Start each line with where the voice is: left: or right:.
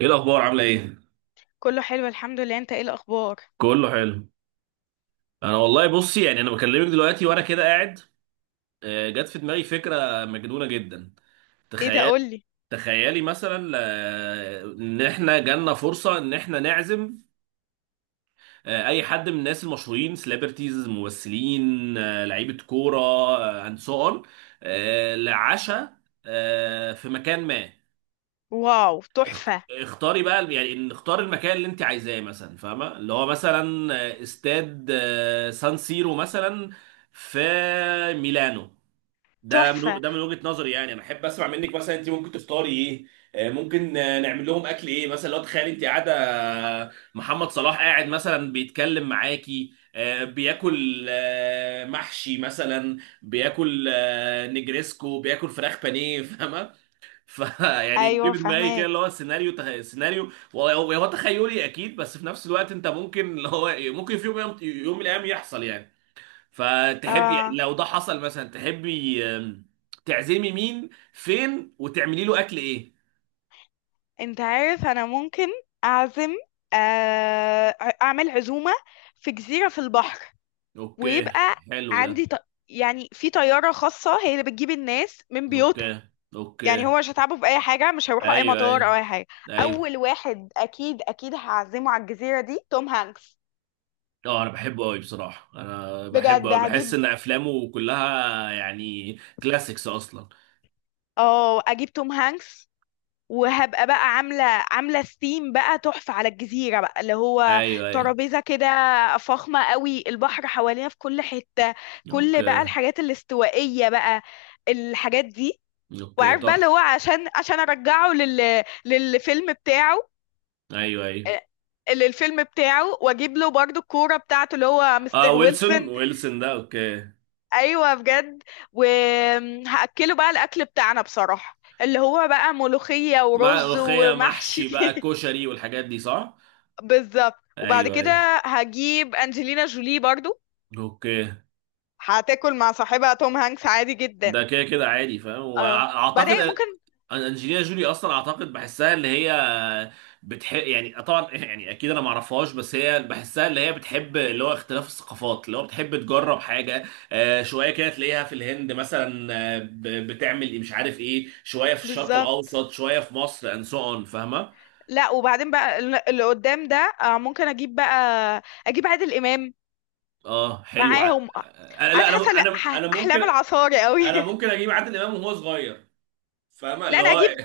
right: ايه الاخبار؟ عامله ايه؟
left: كله حلو، الحمد لله. انت ايه الاخبار؟
right: كله حلو. انا والله بصي، يعني انا بكلمك دلوقتي وانا كده قاعد. جت في دماغي فكره مجنونه جدا.
left: ايه ده؟
right: تخيل،
left: قولي.
right: تخيلي مثلا ان احنا جالنا فرصه ان احنا نعزم اي حد من الناس المشهورين، سليبرتيز، ممثلين، لعيبه كوره اند سو اون، لعشاء في مكان ما.
left: واو، تحفة.
right: اختاري بقى، يعني نختار المكان اللي انت عايزاه، مثلا فاهمه اللي هو، مثلا استاد سان سيرو مثلا في ميلانو. ده
left: تحفة.
right: من، ده من وجهة نظري، يعني انا احب اسمع منك مثلا انت ممكن تفطري ايه؟ ممكن نعمل لهم اكل ايه مثلا؟ لو تخيل انت قاعده، محمد صلاح قاعد مثلا بيتكلم معاكي، بياكل محشي مثلا، بياكل نجريسكو، بياكل فراخ بانيه، فاهمه؟ فيعني
left: ايوه،
right: جيب دماغي كده
left: فهماك.
right: اللي هو سيناريو سيناريو، هو تخيلي اكيد، بس في نفس الوقت انت ممكن اللي هو إيه، ممكن في يوم من الايام يحصل يعني. فتحبي
left: اه،
right: لو ده حصل مثلا، تحبي تعزمي مين، فين، وتعملي له اكل ايه؟
left: انت عارف انا ممكن اعزم، آه اعمل عزومة في جزيرة في البحر.
right: اوكي،
left: ويبقى
right: حلو ده.
left: عندي ط... يعني في طيارة خاصة هي اللي بتجيب الناس من بيوتها.
right: اوكي،
left: يعني
right: اوكي،
left: هو مش هتعبوا في اي حاجة، مش هيروحوا اي
right: ايوه
left: مطار
right: ايوه
left: او اي حاجة.
right: ايوه.
left: اول واحد اكيد اكيد هعزمه على الجزيرة دي توم هانكس.
right: اه انا بحبه قوي بصراحه، انا بحبه
left: بجد
right: قوي، بحس
left: هجيب،
right: ان افلامه كلها يعني كلاسيكس اصلا.
left: اه، اجيب توم هانكس. وهبقى بقى عامله عامله ثيم بقى تحفه على الجزيره، بقى اللي هو
right: ايوه ايوه.
left: ترابيزه كده فخمه قوي، البحر حوالينا في كل حته، كل بقى
right: اوكي،
left: الحاجات الاستوائيه بقى، الحاجات دي.
right: اوكي،
left: وعارف بقى اللي هو،
right: تحفه.
left: عشان ارجعه للفيلم بتاعه،
right: ايوه ايوه.
left: آه، للفيلم بتاعه، واجيب له برضو الكوره بتاعته اللي هو
right: اه،
left: مستر
right: ويلسون،
left: ويلسون.
right: ويلسون ده اوكي.
left: ايوه، بجد. وهاكله بقى الاكل بتاعنا بصراحه اللي هو بقى ملوخيه
right: مع
left: ورز
right: ملوخيه
left: ومحشي
right: محشي بقى كشري والحاجات دي، صح؟
left: بالظبط. وبعد
right: ايوه ايوه.
left: كده هجيب انجلينا جولي برضو،
right: اوكي،
left: هتاكل مع صاحبها توم هانكس عادي جدا.
right: ده كده كده عادي فاهم،
left: اه، وبعدين ممكن.
right: انجلينا جولي اصلا، اعتقد بحسها اللي هي بتحب يعني طبعا يعني اكيد انا ما اعرفهاش، بس هي بحسها اللي هي بتحب اللي هو اختلاف الثقافات، اللي هو بتحب تجرب حاجه، شويه كده تلاقيها في الهند مثلا، بتعمل إيه مش عارف ايه، شويه في الشرق
left: بالظبط.
right: الاوسط، شويه في مصر، اند سو اون، فاهمه؟
left: لا، وبعدين بقى اللي قدام ده، آه، ممكن اجيب بقى، اجيب عادل امام
right: اه حلو،
left: معاهم.
right: انا لا،
left: قاعد حاسه
right: انا
left: لأ،
right: انا انا ممكن،
left: احلام العصاري قوي
right: انا ممكن اجيب عادل امام وهو صغير، فاهمه
left: لا،
right: اللي
left: انا
right: هو،
left: اجيب،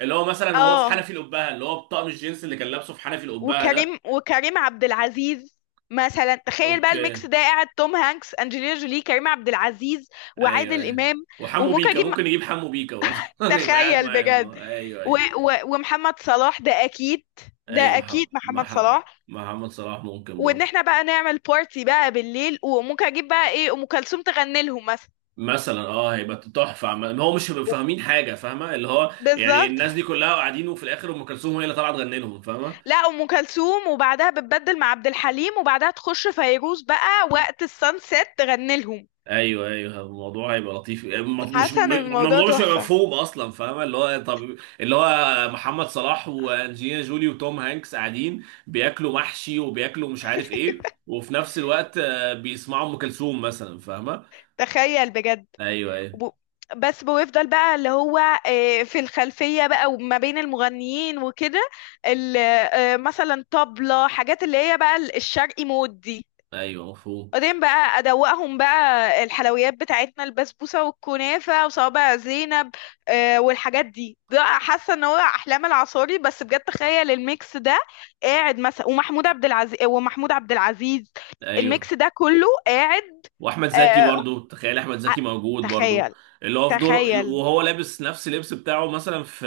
right: اللي هو مثلا وهو في
left: اه،
right: حنفي القبهه، اللي هو بطقم الجينز اللي كان لابسه في حنفي القبهه ده.
left: وكريم عبد العزيز. مثلا تخيل بقى الميكس
right: اوكي،
left: ده قاعد، توم هانكس، انجلينا جولي، كريم عبد العزيز،
right: ايوه
left: وعادل
right: ايوه.
left: امام.
right: وحمو
left: وممكن
right: بيكا،
left: اجيب،
right: ممكن يجيب حمو بيكا برضه يبقى قاعد
left: تخيل
right: معاه
left: بجد،
right: هو. ايوه
left: و
right: ايوه
left: و ومحمد صلاح ده
right: ايوه، محمد،
left: اكيد محمد
right: مح-
left: صلاح.
right: محمد صلاح ممكن
left: وان
right: برضه.
left: احنا بقى نعمل بارتي بقى بالليل، وممكن اجيب بقى ايه ام كلثوم تغني لهم مثلا.
right: مثلا اه هيبقى تحفه، ما هو مش هيبقوا فاهمين حاجه، فاهمه اللي هو يعني
left: بالظبط.
right: الناس دي كلها قاعدين وفي الاخر ام كلثوم هي اللي طلعت تغني لهم، فاهمه؟
left: لا، ام كلثوم وبعدها بتبدل مع عبد الحليم وبعدها تخش فيروز بقى وقت السانسيت تغني لهم.
right: ايوه ايوه. الموضوع هيبقى لطيف، آه، م- مش م-
left: حسن، الموضوع
right: الموضوع مش هيبقى
left: تحفة.
right: مفهوم اصلا، فاهمه اللي هو، طب اللي هو محمد صلاح وانجلينا جولي وتوم هانكس قاعدين بياكلوا محشي وبياكلوا مش عارف ايه، وفي نفس الوقت بيسمعوا ام كلثوم مثلا، فاهمه؟
left: تخيل، بجد.
right: ايوه ايوه
left: وب- بس بيفضل بقى اللي هو، في الخلفية بقى، وما بين المغنيين وكده مثلا طبلة، حاجات اللي هي بقى الشرقي مود دي.
right: ايوه، مفهوم.
left: بعدين بقى أدوقهم بقى الحلويات بتاعتنا، البسبوسة والكنافة وصوابع زينب، والحاجات دي. ده حاسة ان هو أحلام العصاري، بس بجد تخيل الميكس ده قاعد مثلا، ومحمود عبد العزيز.
right: ايوه.
left: الميكس ده كله قاعد.
right: واحمد زكي
left: آه،
right: برضو، تخيل احمد
left: ع-
right: زكي موجود برضو،
left: تخيل.
right: اللي هو في دور،
left: تخيل
right: وهو لابس نفس اللبس بتاعه مثلا في،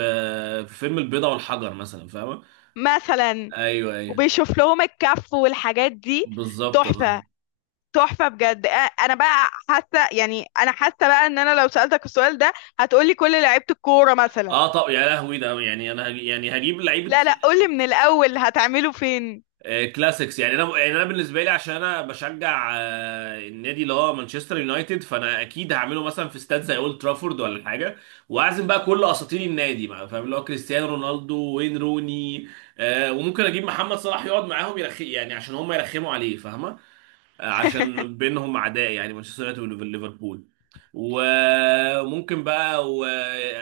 right: في فيلم البيضه والحجر مثلا، فاهمه؟
left: مثلا
right: ايوه ايوه،
left: وبيشوف لهم الكف والحاجات دي.
right: بالظبط اه.
left: تحفة. تحفة بجد. انا بقى حاسة، يعني انا حاسة بقى، ان انا لو سألتك السؤال ده هتقولي كل لعيبة الكورة مثلا.
right: اه طب يا لهوي، ده يعني انا هجي، يعني هجيب لعيبه
left: لا لا، قولي من الاول، هتعمله فين؟
right: كلاسيكس، يعني انا، يعني انا بالنسبه لي عشان انا بشجع النادي اللي هو مانشستر يونايتد، فانا اكيد هعمله مثلا في استاد زي اولد ترافورد ولا حاجه، واعزم بقى كل اساطير النادي بقى، فاهم اللي هو كريستيانو رونالدو، وين روني، وممكن اجيب محمد صلاح يقعد معاهم يرخي، يعني عشان هم يرخموا عليه، فاهمه؟ عشان بينهم عداء يعني، مانشستر يونايتد وليفربول. وممكن بقى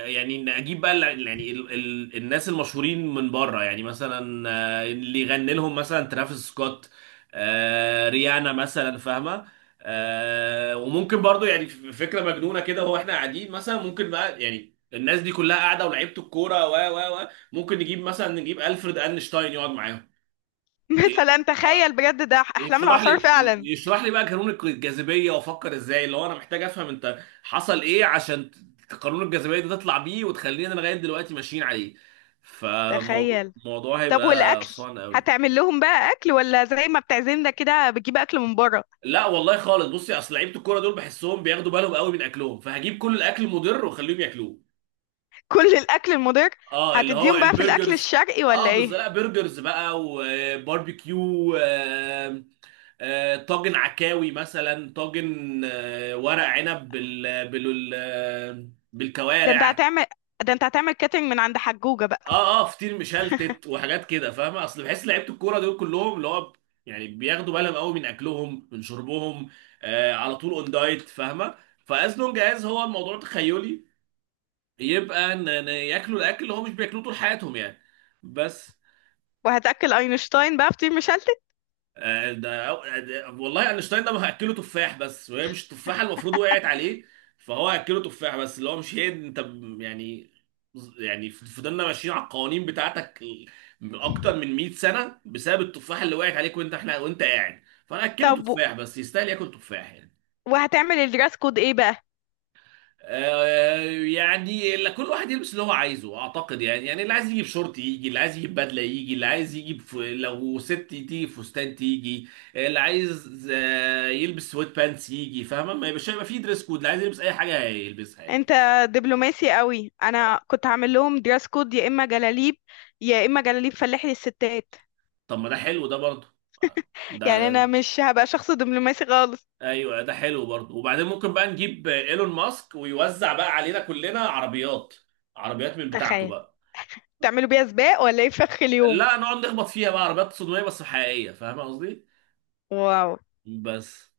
right: يعني نجيب بقى يعني الناس المشهورين من بره، يعني مثلا اللي يغني لهم مثلا ترافيس سكوت، ريانا مثلا، فاهمه؟ وممكن برضو، يعني فكره مجنونه كده، هو احنا قاعدين مثلا، ممكن بقى يعني الناس دي كلها قاعده، ولعيبه الكوره و ممكن نجيب مثلا، نجيب الفريد اينشتاين يقعد معاهم،
left: مثلا تخيل بجد ده احلام
right: يشرح لي
left: العصار فعلا.
right: يشرح لي بقى قانون الجاذبيه، وافكر ازاي، اللي هو انا محتاج افهم انت حصل ايه عشان قانون الجاذبيه ده تطلع بيه وتخلينا لغايه دلوقتي ماشيين عليه. فموضوع،
left: تخيل.
right: الموضوع
left: طب
right: هيبقى
left: والاكل؟
right: فان قوي.
left: هتعمل لهم بقى اكل ولا زي ما بتعزمنا كده بتجيب اكل من بره؟
right: لا والله خالص، بصي، اصل لعيبه الكوره دول بحسهم بياخدوا بالهم قوي من اكلهم، فهجيب كل الاكل المضر واخليهم ياكلوه.
left: كل الاكل المضر؟
right: اه اللي هو
left: هتديهم بقى في الاكل
right: البرجرز،
left: الشرقي ولا
right: اه
left: ايه؟
right: بالظبط، لا برجرز بقى وباربيكيو، طاجن عكاوي مثلا، طاجن ورق عنب،
left: ده انت
right: بالكوارع.
left: هتعمل ده انت هتعمل كاترينج من عند حجوجة بقى؟
right: اه اه، فطير مشلتت وحاجات كده، فاهمه؟ اصل بحس لعيبه الكوره دول كلهم اللي هو يعني بياخدوا بالهم قوي من اكلهم، من شربهم، على طول اون دايت، فاهمه؟ فازنون جاهز هو الموضوع، تخيلي، يبقى ان ياكلوا الاكل اللي هو مش بياكلوه طول حياتهم يعني، بس.
left: وهتاكل اينشتاين بقى فطير مشلتت؟
right: والله اينشتاين ده هاكله تفاح بس، وهي مش التفاحه المفروض وقعت عليه، فهو هاكله تفاح بس، اللي هو مش هي، يعني، يعني فضلنا ماشيين على القوانين بتاعتك من اكتر من 100 سنه بسبب التفاحه اللي وقعت عليك، وانت، احنا وانت قاعد، فانا هاكله
left: طب و-
right: تفاح بس، يستاهل ياكل تفاح يعني.
left: وهتعمل الدراس كود ايه بقى؟
right: آه، يعني كل واحد يلبس اللي هو عايزه، اعتقد يعني، يعني اللي عايز يجيب شورت يجي، اللي عايز يجيب بدله يجي، اللي عايز يجيب لو ست تيجي فستان تيجي، اللي عايز يلبس سويت بانس يجي، فاهمه؟ ما يبقاش، هيبقى فيه دريس كود، اللي عايز يلبس اي حاجه هيلبسها يعني.
left: انت دبلوماسي قوي. انا كنت هعمل لهم دراس كود يا اما جلاليب، يا اما جلاليب فلاحي للستات.
right: طب ما ده حلو ده برضه، ده،
left: يعني انا مش هبقى شخص دبلوماسي خالص.
right: ايوه ده حلو برضه. وبعدين ممكن بقى نجيب ايلون ماسك ويوزع بقى علينا كلنا عربيات، عربيات من بتاعته
left: تخيل.
right: بقى.
left: تعملوا بيها سباق ولا ايه في اخر اليوم؟
right: لا نقعد نخبط فيها بقى، عربيات صدميه بس حقيقيه، فاهمه قصدي؟
left: واو.
right: بس.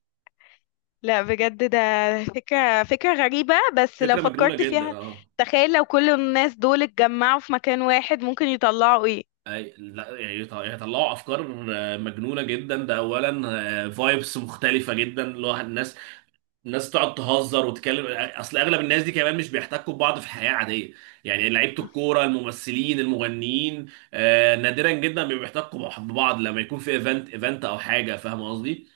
left: لا، بجد، ده فكرة غريبة بس لو
right: فكرة مجنونة
left: فكرت
right: جدا
left: فيها.
right: اه.
left: تخيل لو كل الناس دول اتجمعوا في مكان واحد ممكن يطلعوا ايه.
right: اي لا يعني يعني يطلعوا افكار مجنونة جدا، ده اولا. فايبس مختلفة جدا، اللي هو الناس، الناس تقعد تهزر وتتكلم، اصل اغلب الناس دي كمان مش بيحتكوا ببعض في حياة عادية، يعني لعيبة الكورة، الممثلين، المغنيين، نادرا جدا ما بيحتكوا ببعض، لما يكون في ايفنت، ايفنت او حاجة، فاهم قصدي؟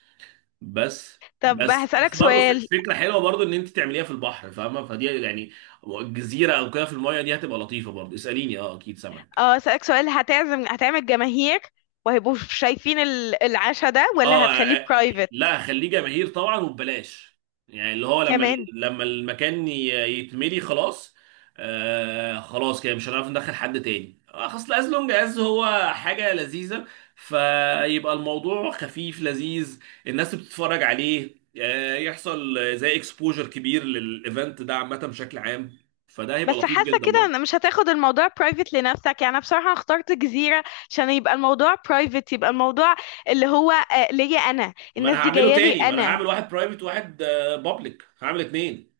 right: بس
left: طب
right: بس
left: هسألك
right: بس برضه،
left: سؤال.
right: فكرة حلوة برضه ان انت تعمليها في البحر، فاهمة؟ فدي يعني جزيرة او كده في المايه دي، هتبقى لطيفة برضه. اسأليني اه، اكيد سامع.
left: اه. هسألك سؤال هتعزم، هتعمل جماهير وهيبقوا شايفين العشاء ده، ولا هتخليه
right: اه
left: برايفت؟
right: لا خليه جماهير طبعا وببلاش، يعني اللي هو لما،
left: كمان.
right: لما المكان يتملي خلاص، آه خلاص كده مش هنعرف ندخل حد تاني، خلاص، لونج از هو حاجه لذيذه، فيبقى الموضوع خفيف لذيذ، الناس بتتفرج عليه، آه يحصل زي اكسبوجر كبير للايفنت ده عامه بشكل عام، فده هيبقى
left: بس
right: لطيف
left: حاسة
right: جدا
left: كده ان
right: برضه.
left: مش هتاخد الموضوع برايفت لنفسك. يعني انا بصراحة اخترت جزيرة عشان يبقى الموضوع برايفت، الموضوع اللي هو ليا انا،
right: ما انا
left: الناس دي
right: هعمله
left: جاية لي
right: تاني، ما انا
left: انا.
right: هعمل واحد برايفت وواحد بابليك، هعمل اتنين.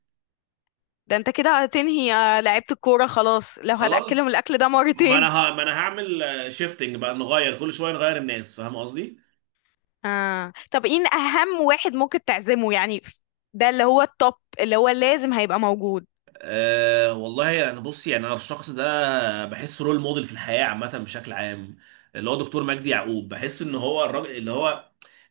left: ده انت كده هتنهي لعيبة الكورة خلاص لو
right: خلاص،
left: هتأكلهم الاكل ده مرتين.
right: ما انا هعمل شيفتنج بقى، نغير كل شويه، نغير الناس، فاهم قصدي؟
left: طب ايه اهم واحد ممكن تعزمه يعني؟ ده اللي هو التوب، اللي هو لازم هيبقى موجود.
right: أه والله انا يعني، بص يعني انا الشخص ده بحس رول موديل في الحياه عامه بشكل عام، اللي هو دكتور مجدي يعقوب. بحس ان هو الراجل اللي هو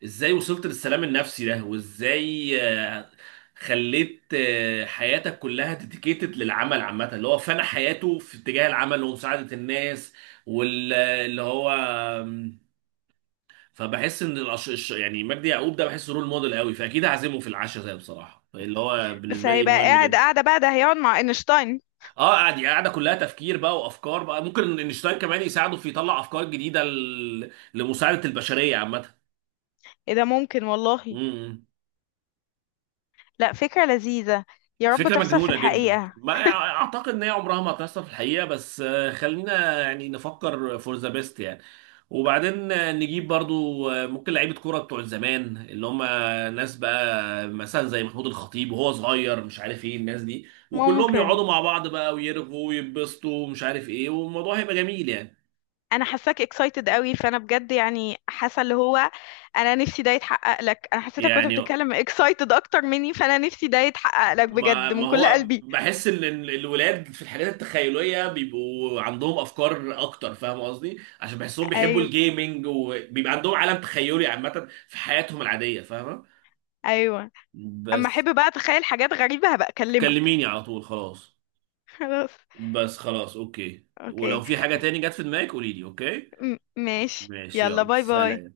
right: ازاي وصلت للسلام النفسي ده، وازاي خليت حياتك كلها ديديكيتد للعمل عامه، اللي هو فنى حياته في اتجاه العمل ومساعده الناس، واللي هو، فبحس ان يعني مجدي يعقوب ده بحسه رول موديل قوي، فاكيد هعزمه في العشاء ده بصراحه، اللي هو
left: بس
right: بالنسبه لي
left: هيبقى
right: مهم
left: قاعد
right: جدا.
left: قاعدة بقى، ده هيقعد مع اينشتاين.
right: اه قاعد، يعني قاعده كلها تفكير بقى وافكار بقى، ممكن انشتاين كمان يساعده في يطلع افكار جديده لمساعده البشريه عامه.
left: ايه ده، ممكن
right: إمم،
left: والله.
right: إمم.
left: لا، فكرة لذيذة. يا رب
right: فكرة
left: تحصل في
right: مجنونة جدا،
left: الحقيقة.
right: ما اعتقد ان هي عمرها ما هتحصل في الحقيقة، بس خلينا يعني نفكر فور ذا بيست يعني. وبعدين نجيب برضو ممكن لعيبة كورة بتوع زمان، اللي هم ناس بقى مثلا زي محمود الخطيب وهو صغير، مش عارف ايه الناس دي، وكلهم
left: ممكن.
right: يقعدوا مع بعض بقى ويرغوا ويتبسطوا ومش عارف ايه، والموضوع هيبقى جميل يعني.
left: انا حاساك اكسايتد قوي، فانا بجد يعني حاسه اللي هو، انا نفسي ده يتحقق لك. انا حسيتك كنت
right: يعني
left: بتتكلم اكسايتد اكتر مني، فانا نفسي ده يتحقق لك
right: ما
left: بجد
right: ما
left: من كل
right: هو
left: قلبي.
right: بحس ان الولاد في الحاجات التخيليه بيبقوا عندهم افكار اكتر، فاهم قصدي؟ عشان بحسهم بيحبوا
left: ايوه،
right: الجيمنج، وبيبقى عندهم عالم تخيلي عامه في حياتهم العاديه، فاهمه؟
left: ايوه. اما
right: بس.
left: احب بقى اتخيل حاجات غريبه هبقى اكلمك.
right: كلميني على طول خلاص.
left: خلاص.
right: بس خلاص، اوكي، ولو
left: اوكي.
right: في حاجه
left: م-
right: تاني جت في دماغك قولي لي، اوكي؟
left: ماشي،
right: ماشي
left: يلا،
right: يلا
left: باي باي.
right: سلام.